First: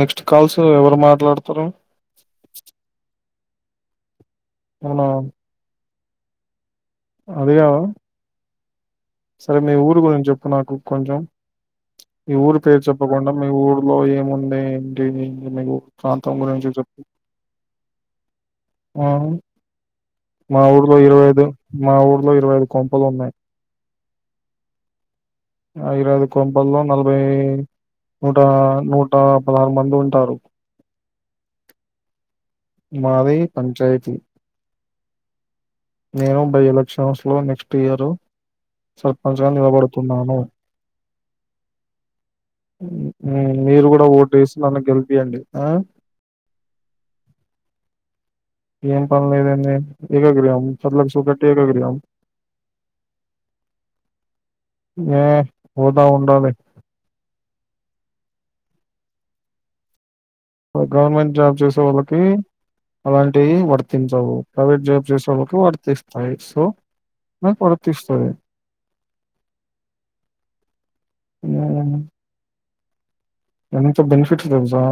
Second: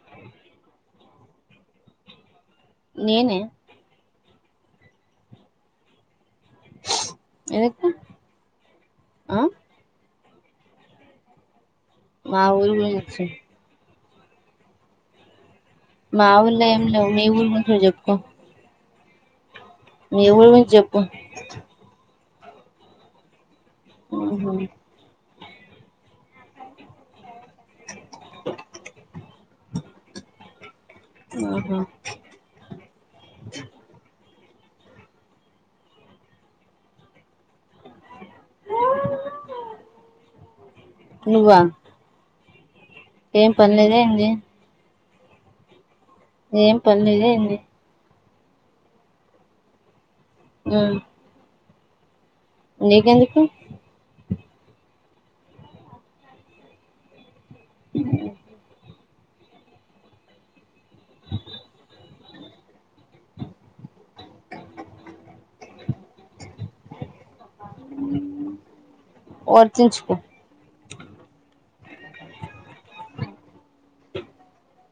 Next calls ఎవరు మాట్లాడుతారు నేనే అవునా అడిగావా ఎందుకు ఆ సరే మీ ఊరు గురించి చెప్పు నాకు కొంచెం మీ మా ఊరు పేరు గురించి చెప్పకుండా మీ ఊరు లో ఏముండే ఏంటి మీగు మా ఊళ్ళ ఏం లేవు మీ ఊరి గురించే చెప్పు ఆ మా ఊర్లో చెప్పు ఇరవై ఐదు మా ఊర్లో ఇరవై ఐదు కొంపలు ఉన్నాయి [unintelligible] ఆ ఐరాది కొంపల్లో నలభైఐదు నూట నూట పదహారు మంది ఉ [unintelligible] ఆహా మావై పంచాయితీ నేను బై ఎలక్షన్స్ లో నెక్స్ట్ ఇయరు సర్పంచ్ గా నిలబడుతున్నాను నువ్వా మీ ఏం మీరు పనిలేదా కూడా ఏంది ఓటు వేసి నన్ను గెలిపియండి ఆ ఏం పని లేదా ఏంది ఏం పని లేదా ఏంది ఏకగ్రహం ఏకాగిరియం ఉమ్ చదులకు చూపట్టి ఏకగిరియం నీకెందుకు ఏ హోద ఉండాలి ఉ గవర్నమెంట్ జాబ్ చేసే వాళ్ళకి అలాంటివి వర్తించవు ప్రైవేట్ జాబ్ చేసే వాళ్ళకి వర్తిస్తాయి సో నాకు వర్తిస్తాది వర్తించుకో ఉమ్ ఎంత బెనిఫిట్స్ తెలుసా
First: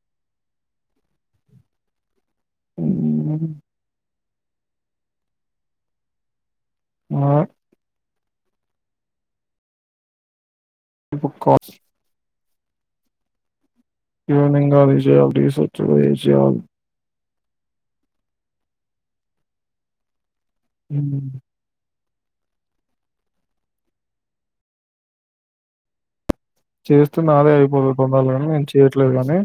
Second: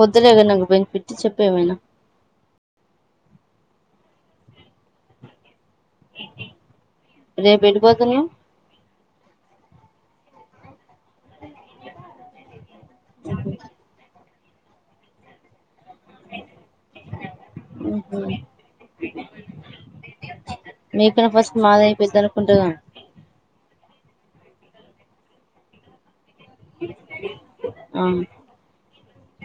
వొద్దులేే నాకు బెనిఫిట్స్ చెప్పు ఏమైనా [unintelligible] రేపు ఎటుపోతునవ్ క్ కస్ ఈవినింగ్ [unintelligible] [unintelligible] హ్మ్ ఉమ్ ఉమ్, మీకంటే ఫస్ట్ మాది ఇస్తాను అనుకుంటాగా చేస్తున్న నాదే అయిపో ఆ పొందాలి కానీ నేను చేయట్లేదు కాని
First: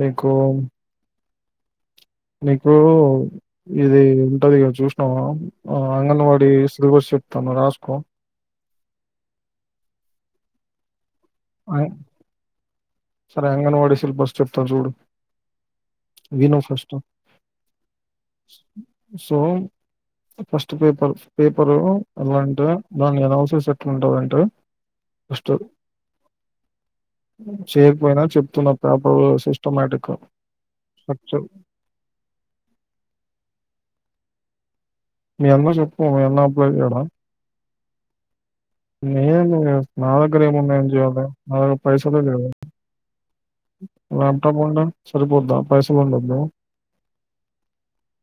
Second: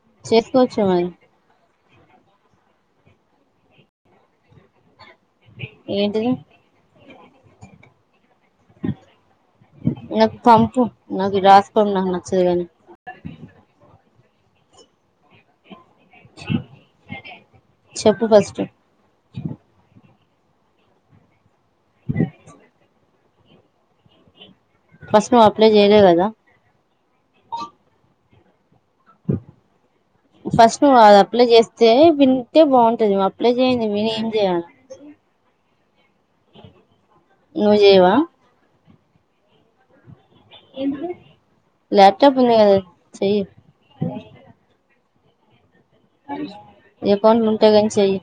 మీకు చేసుకోవచ్చు మరి మీకు ఇది ఉంటది గా చూస్ ఆ ఆ ఏంటిది అంగన్వాడి సుగుర్షతాను రాస్కో నాకు పంపు నాకు అం- రాసుకున్నాన [unintelligible] చెబుతా చూడు విను ఫస్ట్ చెప్పు first so first paper paper ఎలాంటే దాన్ని అవసరస్ ఎట్టా ఉంటుందంటే ఫస్ట్ నువ్వు అప్లై చేయలేదు కదా చేయకపోయినా చెప్తున్న పేపర్ సిస్టమేటిక్ ఫస్ట్ నువ్వు అది స్ట్రక్చర్ అప్లై చేస్తే వింటే బాగుంటది నువ్వు అప్లై చేయి నెనెమ్ చెయాలి [unintelligible] అప్పుడం నువ్ జేవా నేను మావట్ గ్గర ఏమున్నా ఏం చెయాలి పైసలే ల్యాప్టాప్ ఉంది కదా చెయ్యి ల్యాప్టాప్ ఉంట సరిపోద్దా పైసాల్ ఉండొద అకౌంట్లు ఉంటాయి కానీ చెయ్యి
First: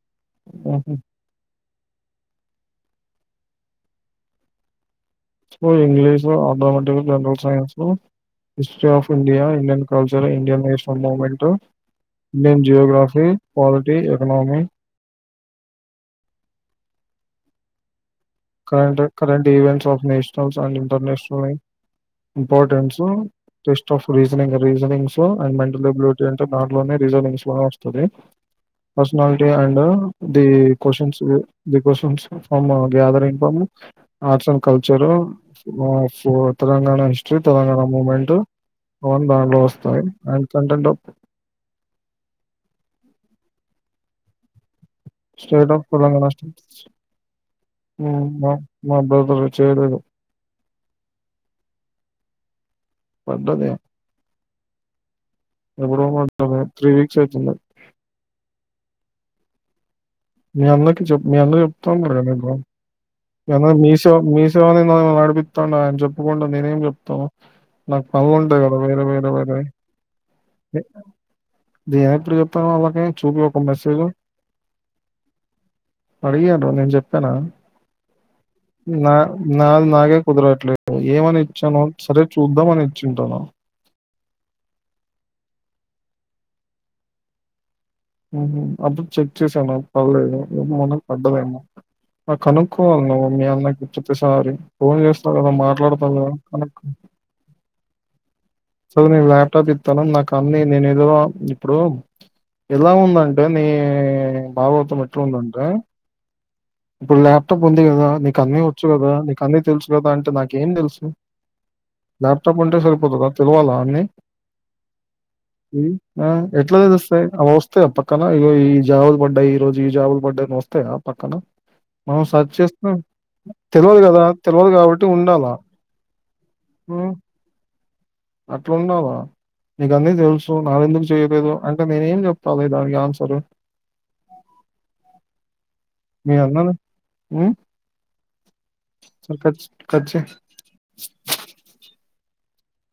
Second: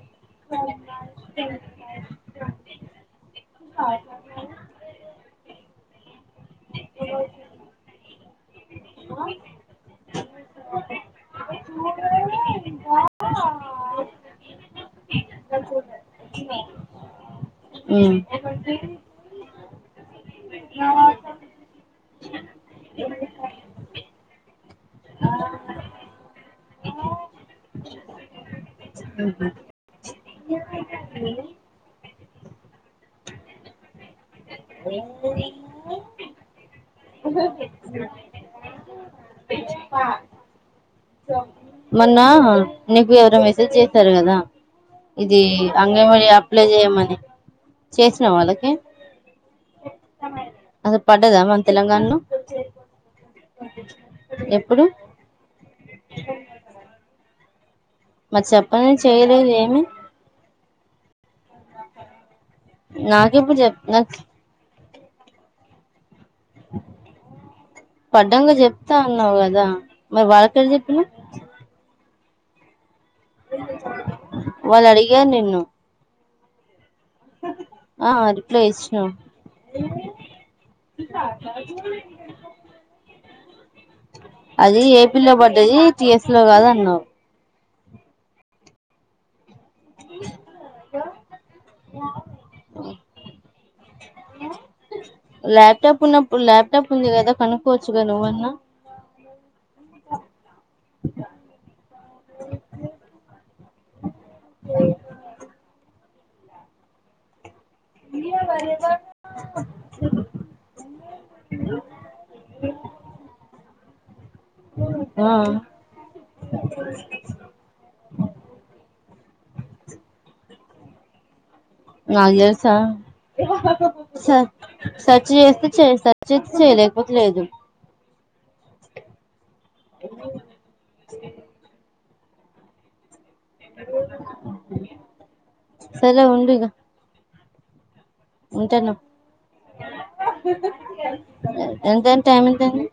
English automatic general science history of India Indian culture Indian national movement men geography polity economy um current current events of nationals and ఇంటర్నేషనల్ని importance test of reasoning reasonings and mental ability అంటే దాంట్లోనే reasonings బా వస్తుంది personality and the questions the questions from gathering arts and culture Telangana history Telangana movement అందా వస్తాయి అన చెంటంటప్పు మొన్న నీకు ఎవరో మెసేజ్ చేశారు కదా ఇది స్టేట్ ఆఫ్ అంగే మ తెలంగాణ అప్లై చెయమని మా మా బ్రదర్ చేయలేదు అది పడ్డదా మన తెలంగాణలో ఎప్పుడు ఎప్పుడు త్రీ వీక్స్ అవుతుంది మరి చెప్పం చెయలేదు ఏమి మీ అన్నకి చె మ అన్న చెప్తాం మ ఏ నాకెప్పుడు చెప్ మీషో నాకు మీషో అని నన్న నడిపిస్తాం ఆయన చెప్పుకుండా నేనేం చెప్తాను నాకు పడ్డంగా పగుంటాయి కదా చెప్తా వేరే వేరే అన్నావు వేరే కదా మరి వాళ్ళకెడ చెప్పినవ్ చె చూపి ఒక ఒక మెసజ వాళ్ళు అడిగారు నిన్ను అడిగను నేను చెప్పానా ఆ [unintelligible] నా నాది నాగే కుదరట్లేదు ఏమని ఇచ్చాను సరే చూద్దాం అని ఇచ్చింటాను అది ఏపీ లో పడ్డది టిఎస్ లో కాదు అన్నావు మ్ హు అప్పుడు చెక్ చేసాను పర్లేదు మనకు పడ్డదేమో ఆ కనుక్ కోవలి నువ్ మీ అన్నకు చెప్ సారి ల్యాప్టాప్ ఉన్నప్పుడు ల్యాప్టాప్ ఉంది కదా కనుక్కోవచ్చుగా నువ్వన్నా సో నేను ల్యాప్టాప్ ఇస్తాను నాకు అన్ని నేను ఏదో ఇప్పుడు ఎలా ఉంద అంటే నీ మావవత ఎట్లా వుంధి ఆంటే [unintelligible] చట్ట పొంది కదా నీక అన్నీ వచ్చు కదా నీక అన్నీ తెలుసు కదా అంటే నాకేం తెలుసు ల్యాప్టాప్ ఉంటే సరిపోతుదా తెల్వాల అన్నీ ఆ ఎట్లాద తెస్తాయి అవి వస్తాయి అ పక్కన ఇ ఈ జాబుల పడ్డ ఈ రోజు ఈ జాబుల పడ్డని వస్తాయి త పక్కన మనం సెర్చ్ చేస్తున్నాం తెలవదు కదా [unintelligible] స తెలవదు కాబట్టి సర్చ్ ఉండాలా చేస్తే చే సర్చ్ చేస్తే చేయలేకపోతేలేదు అట్లున్నావా నీక అన్నీ తెలుసు నాకు ఎందుకు చెయలేదు అంటే నేను ఏం చెప్తాల దానికి ఆన్సర్ సరే మీ అన్న ఉమ్ ఎంతేన కట్ చెయ్ ఎంతే టైమైంతైంది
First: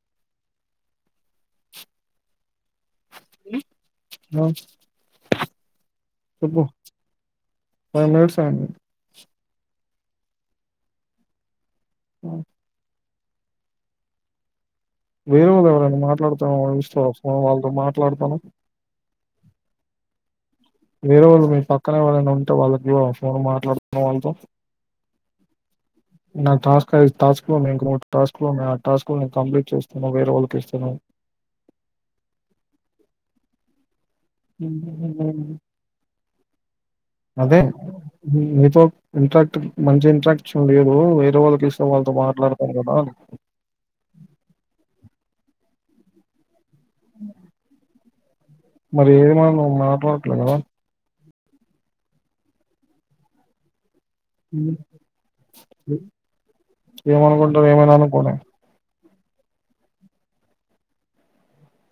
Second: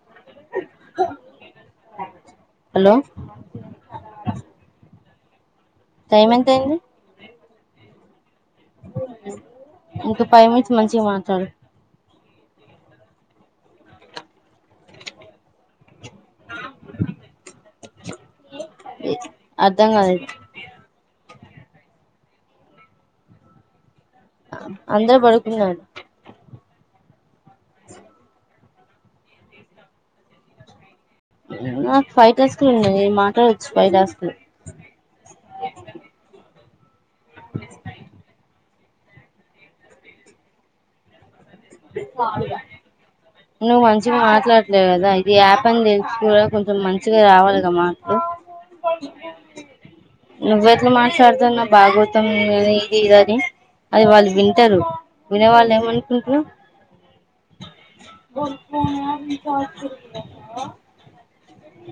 ఆ టైం ఎంత చెప్పు అయింది ఫైవ్ మినిట్స్ ఆఇంది ఇంకా పైవ్ మినిట్స్ మంచిగా మాట్లాడు ఆ వేరే వాళ్ళు ఎవరైనా మాట్లాడుతాను ఇస్తవ ఒకసారి వాళ్ళతో మాట్లాడుతాను అర్ధం కాలెద్ ఇరే వాళ్ళు మీ పక్కనేవారైనా ఉంటే వాళ్ళకి ఇవ్వవా ఫోన్ మాట్లాడ్ వాళ్ళతో అందరు పడుకున్నారు నా టాస్క్ ఐ టాస్క్ లున్నాయ్ ఇంకో ముడు టాస్క్ లోన్నాయ్ ఆ టాస్క్ లో నేను కంప్లీట్ చేస్త నువ్ వేరే వాళ్ళకి ఇస్తే నో నాకు ఫైవ్ టాస్క్ లు ఉన్నాయ్ నిను మాట్లాడొచ్చు ఫైవ్ టాస్క్ లు అదే నీతో ఇంట్రాక్ట్ మంచి ఇంట్రాక్షన్ లేరు వేరేవాళ్ళ నువ్వు మంచిగా మాట్లాడట్లేవ్ కదా ఈది యాప్ అని తెలిసి కూడా కొంచెం మంచిగా రావాలిగా మాటలు మరేది మరి నువ్వు మాట్లా నువ్వెట్ల మాట్లాడతాన్నవ్ భాగోతం మ్ ఇది అది అది వాళ్ళు వింటారు వినే వాళ్ళు ఏమనుకుంటరు ఏమనుకుంటారు ఏమైనా అనుకోని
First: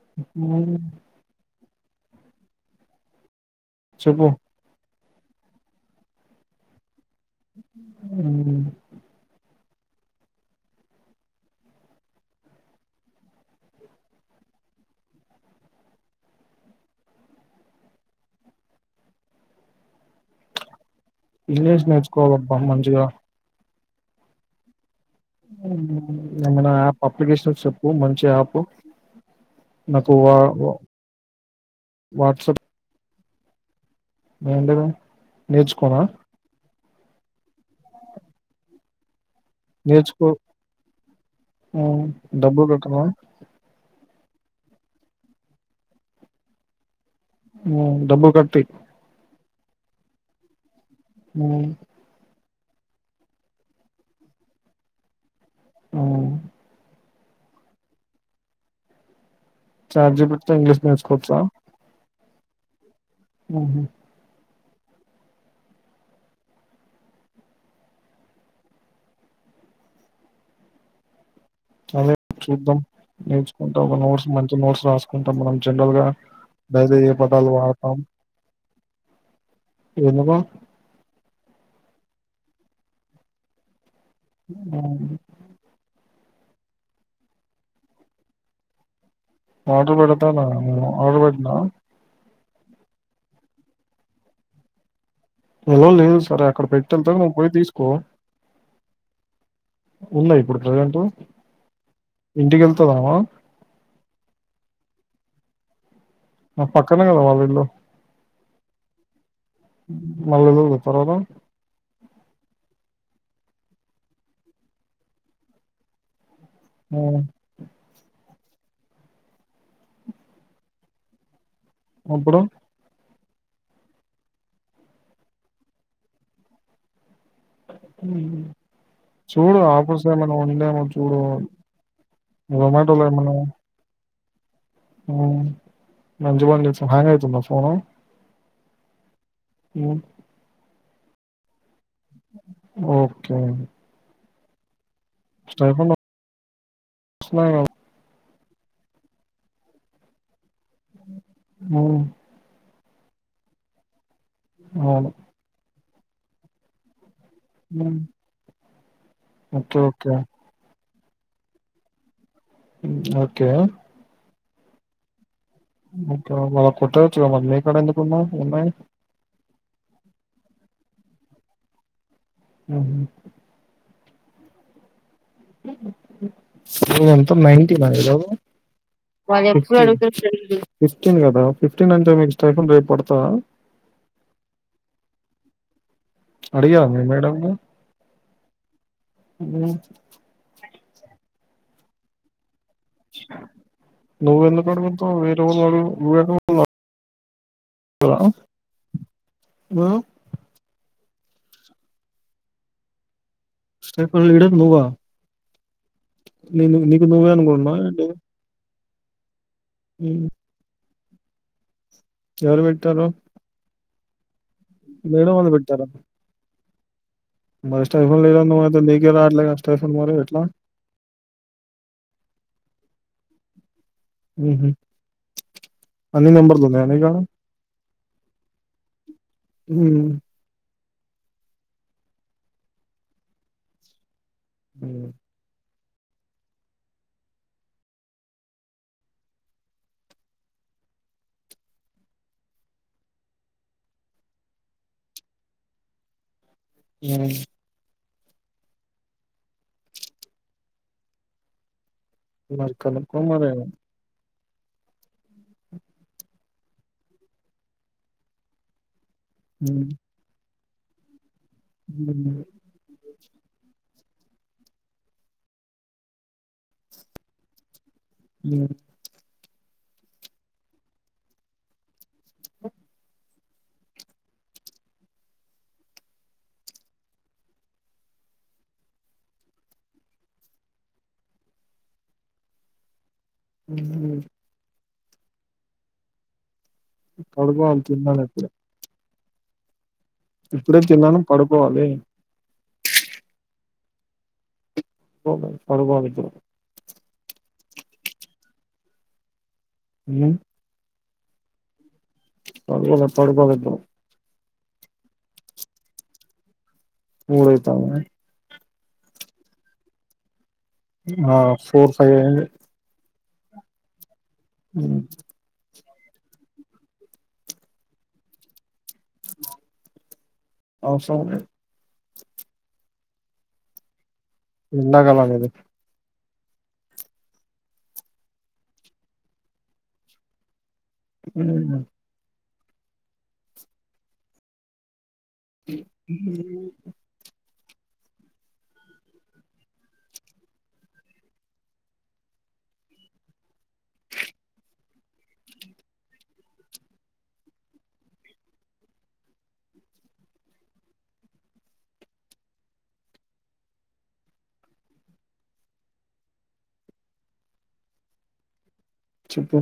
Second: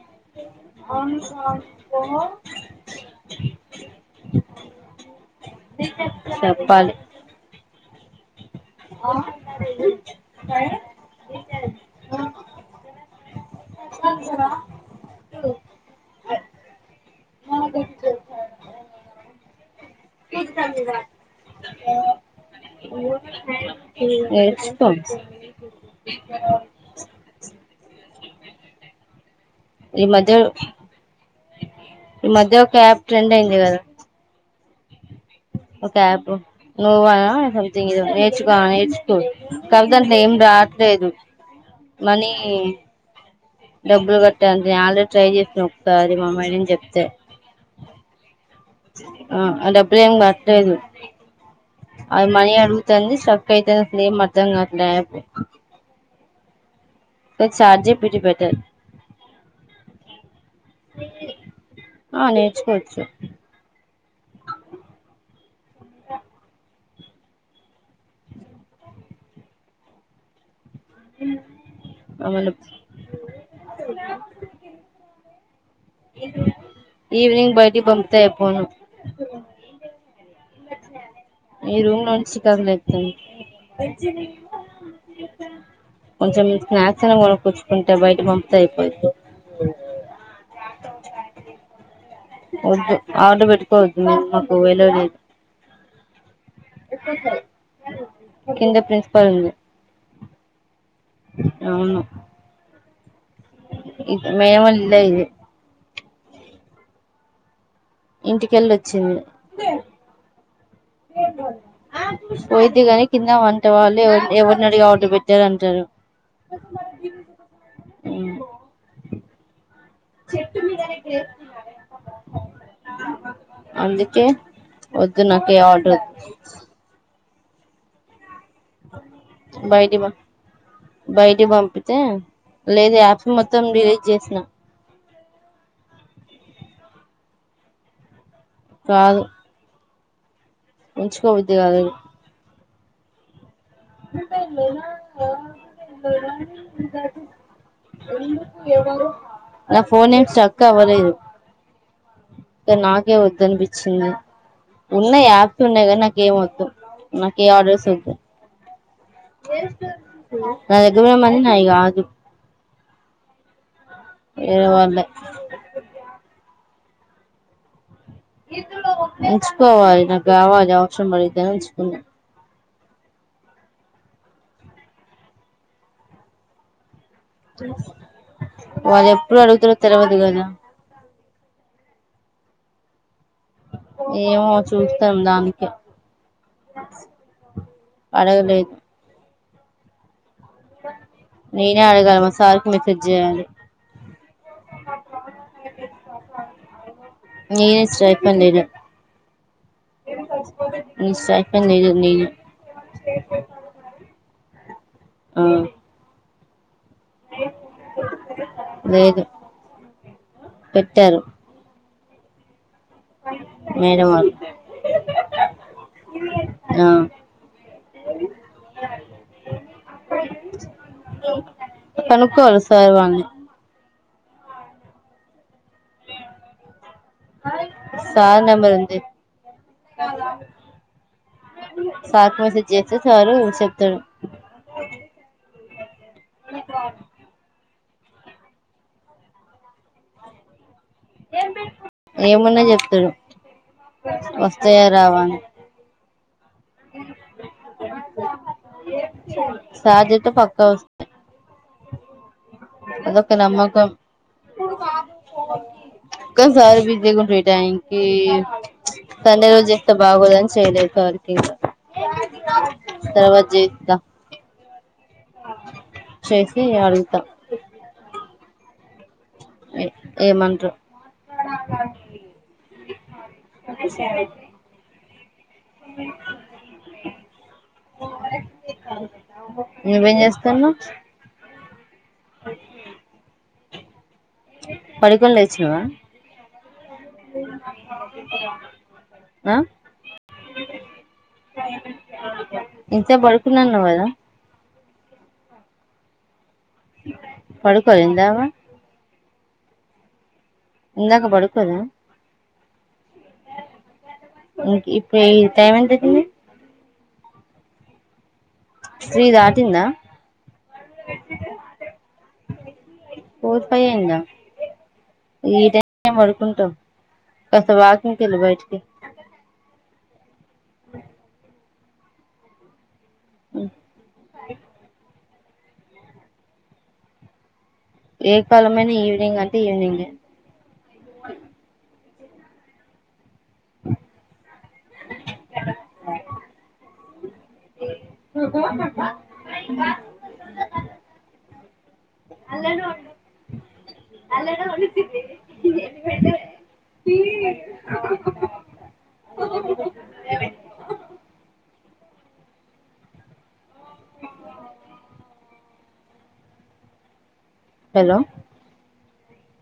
[unintelligible] చెప్పు చెప్పాలి హుమ్ [unintelligible] [unintelligible] [unintelligible] ఇంగ్లీష్ నేర్చుకోవాలబ్బా మంచిగా నేర్ ఏమన్న యాప్ అప్లికేషన్స్ చెప్ ప్పు మంచి యాప్ ఈ నాకు మధ్య వా వ్ ఈ మధ్య ఒక యాప్ ట్రెండ్ అయింది కదా ఏంటిది నేర్చుకోనా నువ్వా సమ్థింగ్ ఏదో నేర్చుకో ఆ నేర్చుకో కాపోతే దాంట్లో నేర్చుకో ఎం రాట్లేదు మనీ డబ్బులు కట్టనా డబ్బులు కట్టా అంతే ఆల్రెడీ ట్రై చేసినా ఒకసారి మా మేడమ్ చెప్తే ఆ డబ్బు కట్టి ఆ డబ్బులేం కట్లేదు అది మనీ అడు గుతుంది స్ట్రక్ అయితాంది అసలు ఏం అర్థం కాట్లే యాప్ అవున గ చాట్ జిపిటి బెటర్ చాట్ జిపిటితొ ఇంగ్లీష్ నేర్చుకోవచ్చా ఆ నేర్చుకోవచ్చు ఆహ అదే మళ్ళ చూద్దాం నేర్చుకుంటా ఒక నోట్స్ మంచి నోట్స్ రాసుకుంటా మనం జనరల్ గా డైలీ ఏ పదాలు ఈవినింగ్ బయటికి వాడుతాం పంపితే అయిపోను ఎందుకు ఈ రూమ్ లో ఉండి చికాకు లెత్తాంది అవును కొంచెం స్నాక్స్ అన్న కొనుకోచుకుంట బయటకి పంపుతే అయిపోయిది ఆర్డర్ పెడతానా ఆర్డర్ బెట్నా వద్దు ఆర్డర్ పెట్టుకోవద్దు మ్ మాకు అలో లేదు అలో లేదు సరే అక్కడ పెట్టి ఎల్తాను నువ్వు పోయి తీసుకో కింద ప్రిన్సిపల్ ఉంది ఉందా ఇప్పుడు ప్రజెంట్ ఇంటికెళ్తున్నవ ఇది మేడమ్ వాల ఇల్లే ఇది మాకు పక్కనే కదా వాళ్ళిళ్ళు ఇంటికెళ్ళొచ్చింది మళ్ళ సూడు ఆ పోయిద్ది కానీ కింద వంట వాల్లే ఎవరినడిగి ఆర్డర్ పెట్టినావ్ అంటారు అవునా అప్పుడు అందుకే వద్దు నాకు ఏ ఆర్డర్ వద్ హుమ్ హు బయటికి పం బయటి పంపితే లేదు జొమాటోలో యాప్స్ మొత్తం డిలీ చేసిన హుమ్ మంచి పని చేసావ్ హ్యాంగ్ అవుతుందా ఫోను కాదు ఉ ఉంచుకోబుద్ది కాలేదు ఓకే స్మైల్ రో నా ఫోన్ ఏమ్ స్ట్రక్ అవలేదు అవును నాకే వద్దు అనిపిచ్చింది ఉన్నాయి యాప్స్ ఉన్నాయి కనీ నాకేం వద్దు నాకు ఏ ఆర్డర్స్ ఒద్దు ఓకే ఓకే నా దగ్గర [unintelligible] నాయ్ గాదు ఓకే వేరే వాళ్లే ఇంకా మల కుట్టొచ్చుగా మరి మీ కాడ్ ఎందుక్ ఉంచుకోవాలి నాకు కావాలి అవసరం బడిద్దని ఉంచుకున్నా హ్మ్ హు సర్లెండి మొత్తం నైటీన్ నా ఈరోజు వాళ్ళు ఎప్పుడు అడుగుతారో తెలవదు కదా ఫిఫ్టీన్ కదా ఫిఫ్టీన్ అంటే మీకు స్టైఫన్ రేపు పడతదా ఏమో చూస్తాం దానికే అడిగావ మీ మేడం ని అడగలేదు నేనే అడగలి మా సార్ నువ్వెందుకు అడుగుతావ్ వేరే వాళ్లు నువ్ నేన్నే స్ట్రైపండ్ ని ఆ మిస్సయిపోయింది నీళ్ళు నీళ్ళు స్టైఫన్ నువ్వా ఆ నిన్ను నీకు నువ్వే అనుకుంటున్నావా ఏంటి లేదు మ్ టెల్ ఎవరు బెట్టారు మేడం వాళ్ మేడం వాళ్ళు పెట్టారా ఆ మరి స్టైఫన్ లేదన్వవ్ గద మీకే రావట్లేగా స్టైఫన్ మరి ఎట్లా కోలో సార్వాన్ని ఉహు అన్ని నంబర్లు ఉన్నయ సార్ నంబర్ ఉంది ఉమ్ సార్ కి మెసేజ్ చేస్తే సారూ చెప్తడు ఊ [inaudible] ఏమన్న జెప్తడు వస్తాయా రావా అని ఊ సాధ్యత పక్కా వస్తయి మరి కనుక్కో అదొక మరి నమకం కని సార్ బిజీ గా ఉంటాడు ఈ టైమ్ కి సండే రోజ మ్. జెత్తే బాగోదారి చెయలే ఆది మ్. తర్వాజ జిత్త చేసి అడుగుతా లేదు ఏ ఏమంటవ్ ఉమ్ అదే ఒకే సేవంటి నువ్వేం చేస్తాన్నావ్ చెప్పు ఊ పడుకోనీలేచినవా పడుకోవాలే తిన్నాను ఇప్పుడే ఆ ఇప్పుడే తిన్నాను పడుకోవాలి ఇంతసేపు బడుకున్నాను నువ్వదా పడుకోవాలి ఇప్పుడు పడుకోలే ఇందావా మ్ ఇందాక పడుకోలేదా పడుకోలే పడుకోద ఇం ఇప్పుడు ఈ టైం ఎంత ఐతుంది మూడైతవా స్త్రీ దాటిందా ఆ ఫోర్ ఫైవ్ అయింది ఫోర్ ఫై ఐందా ఉ మేము పడుకుంటాం కాస్త వాకింగ్ కెళ్ళి బయటికి అవసరం లేదు ఉమ్ ఇందాగల లేదు ఏ కాలమైనా ఈవినింగ్ అంటే ఈవినింగ్ ఏ ఉమ్ హలో చెప్పు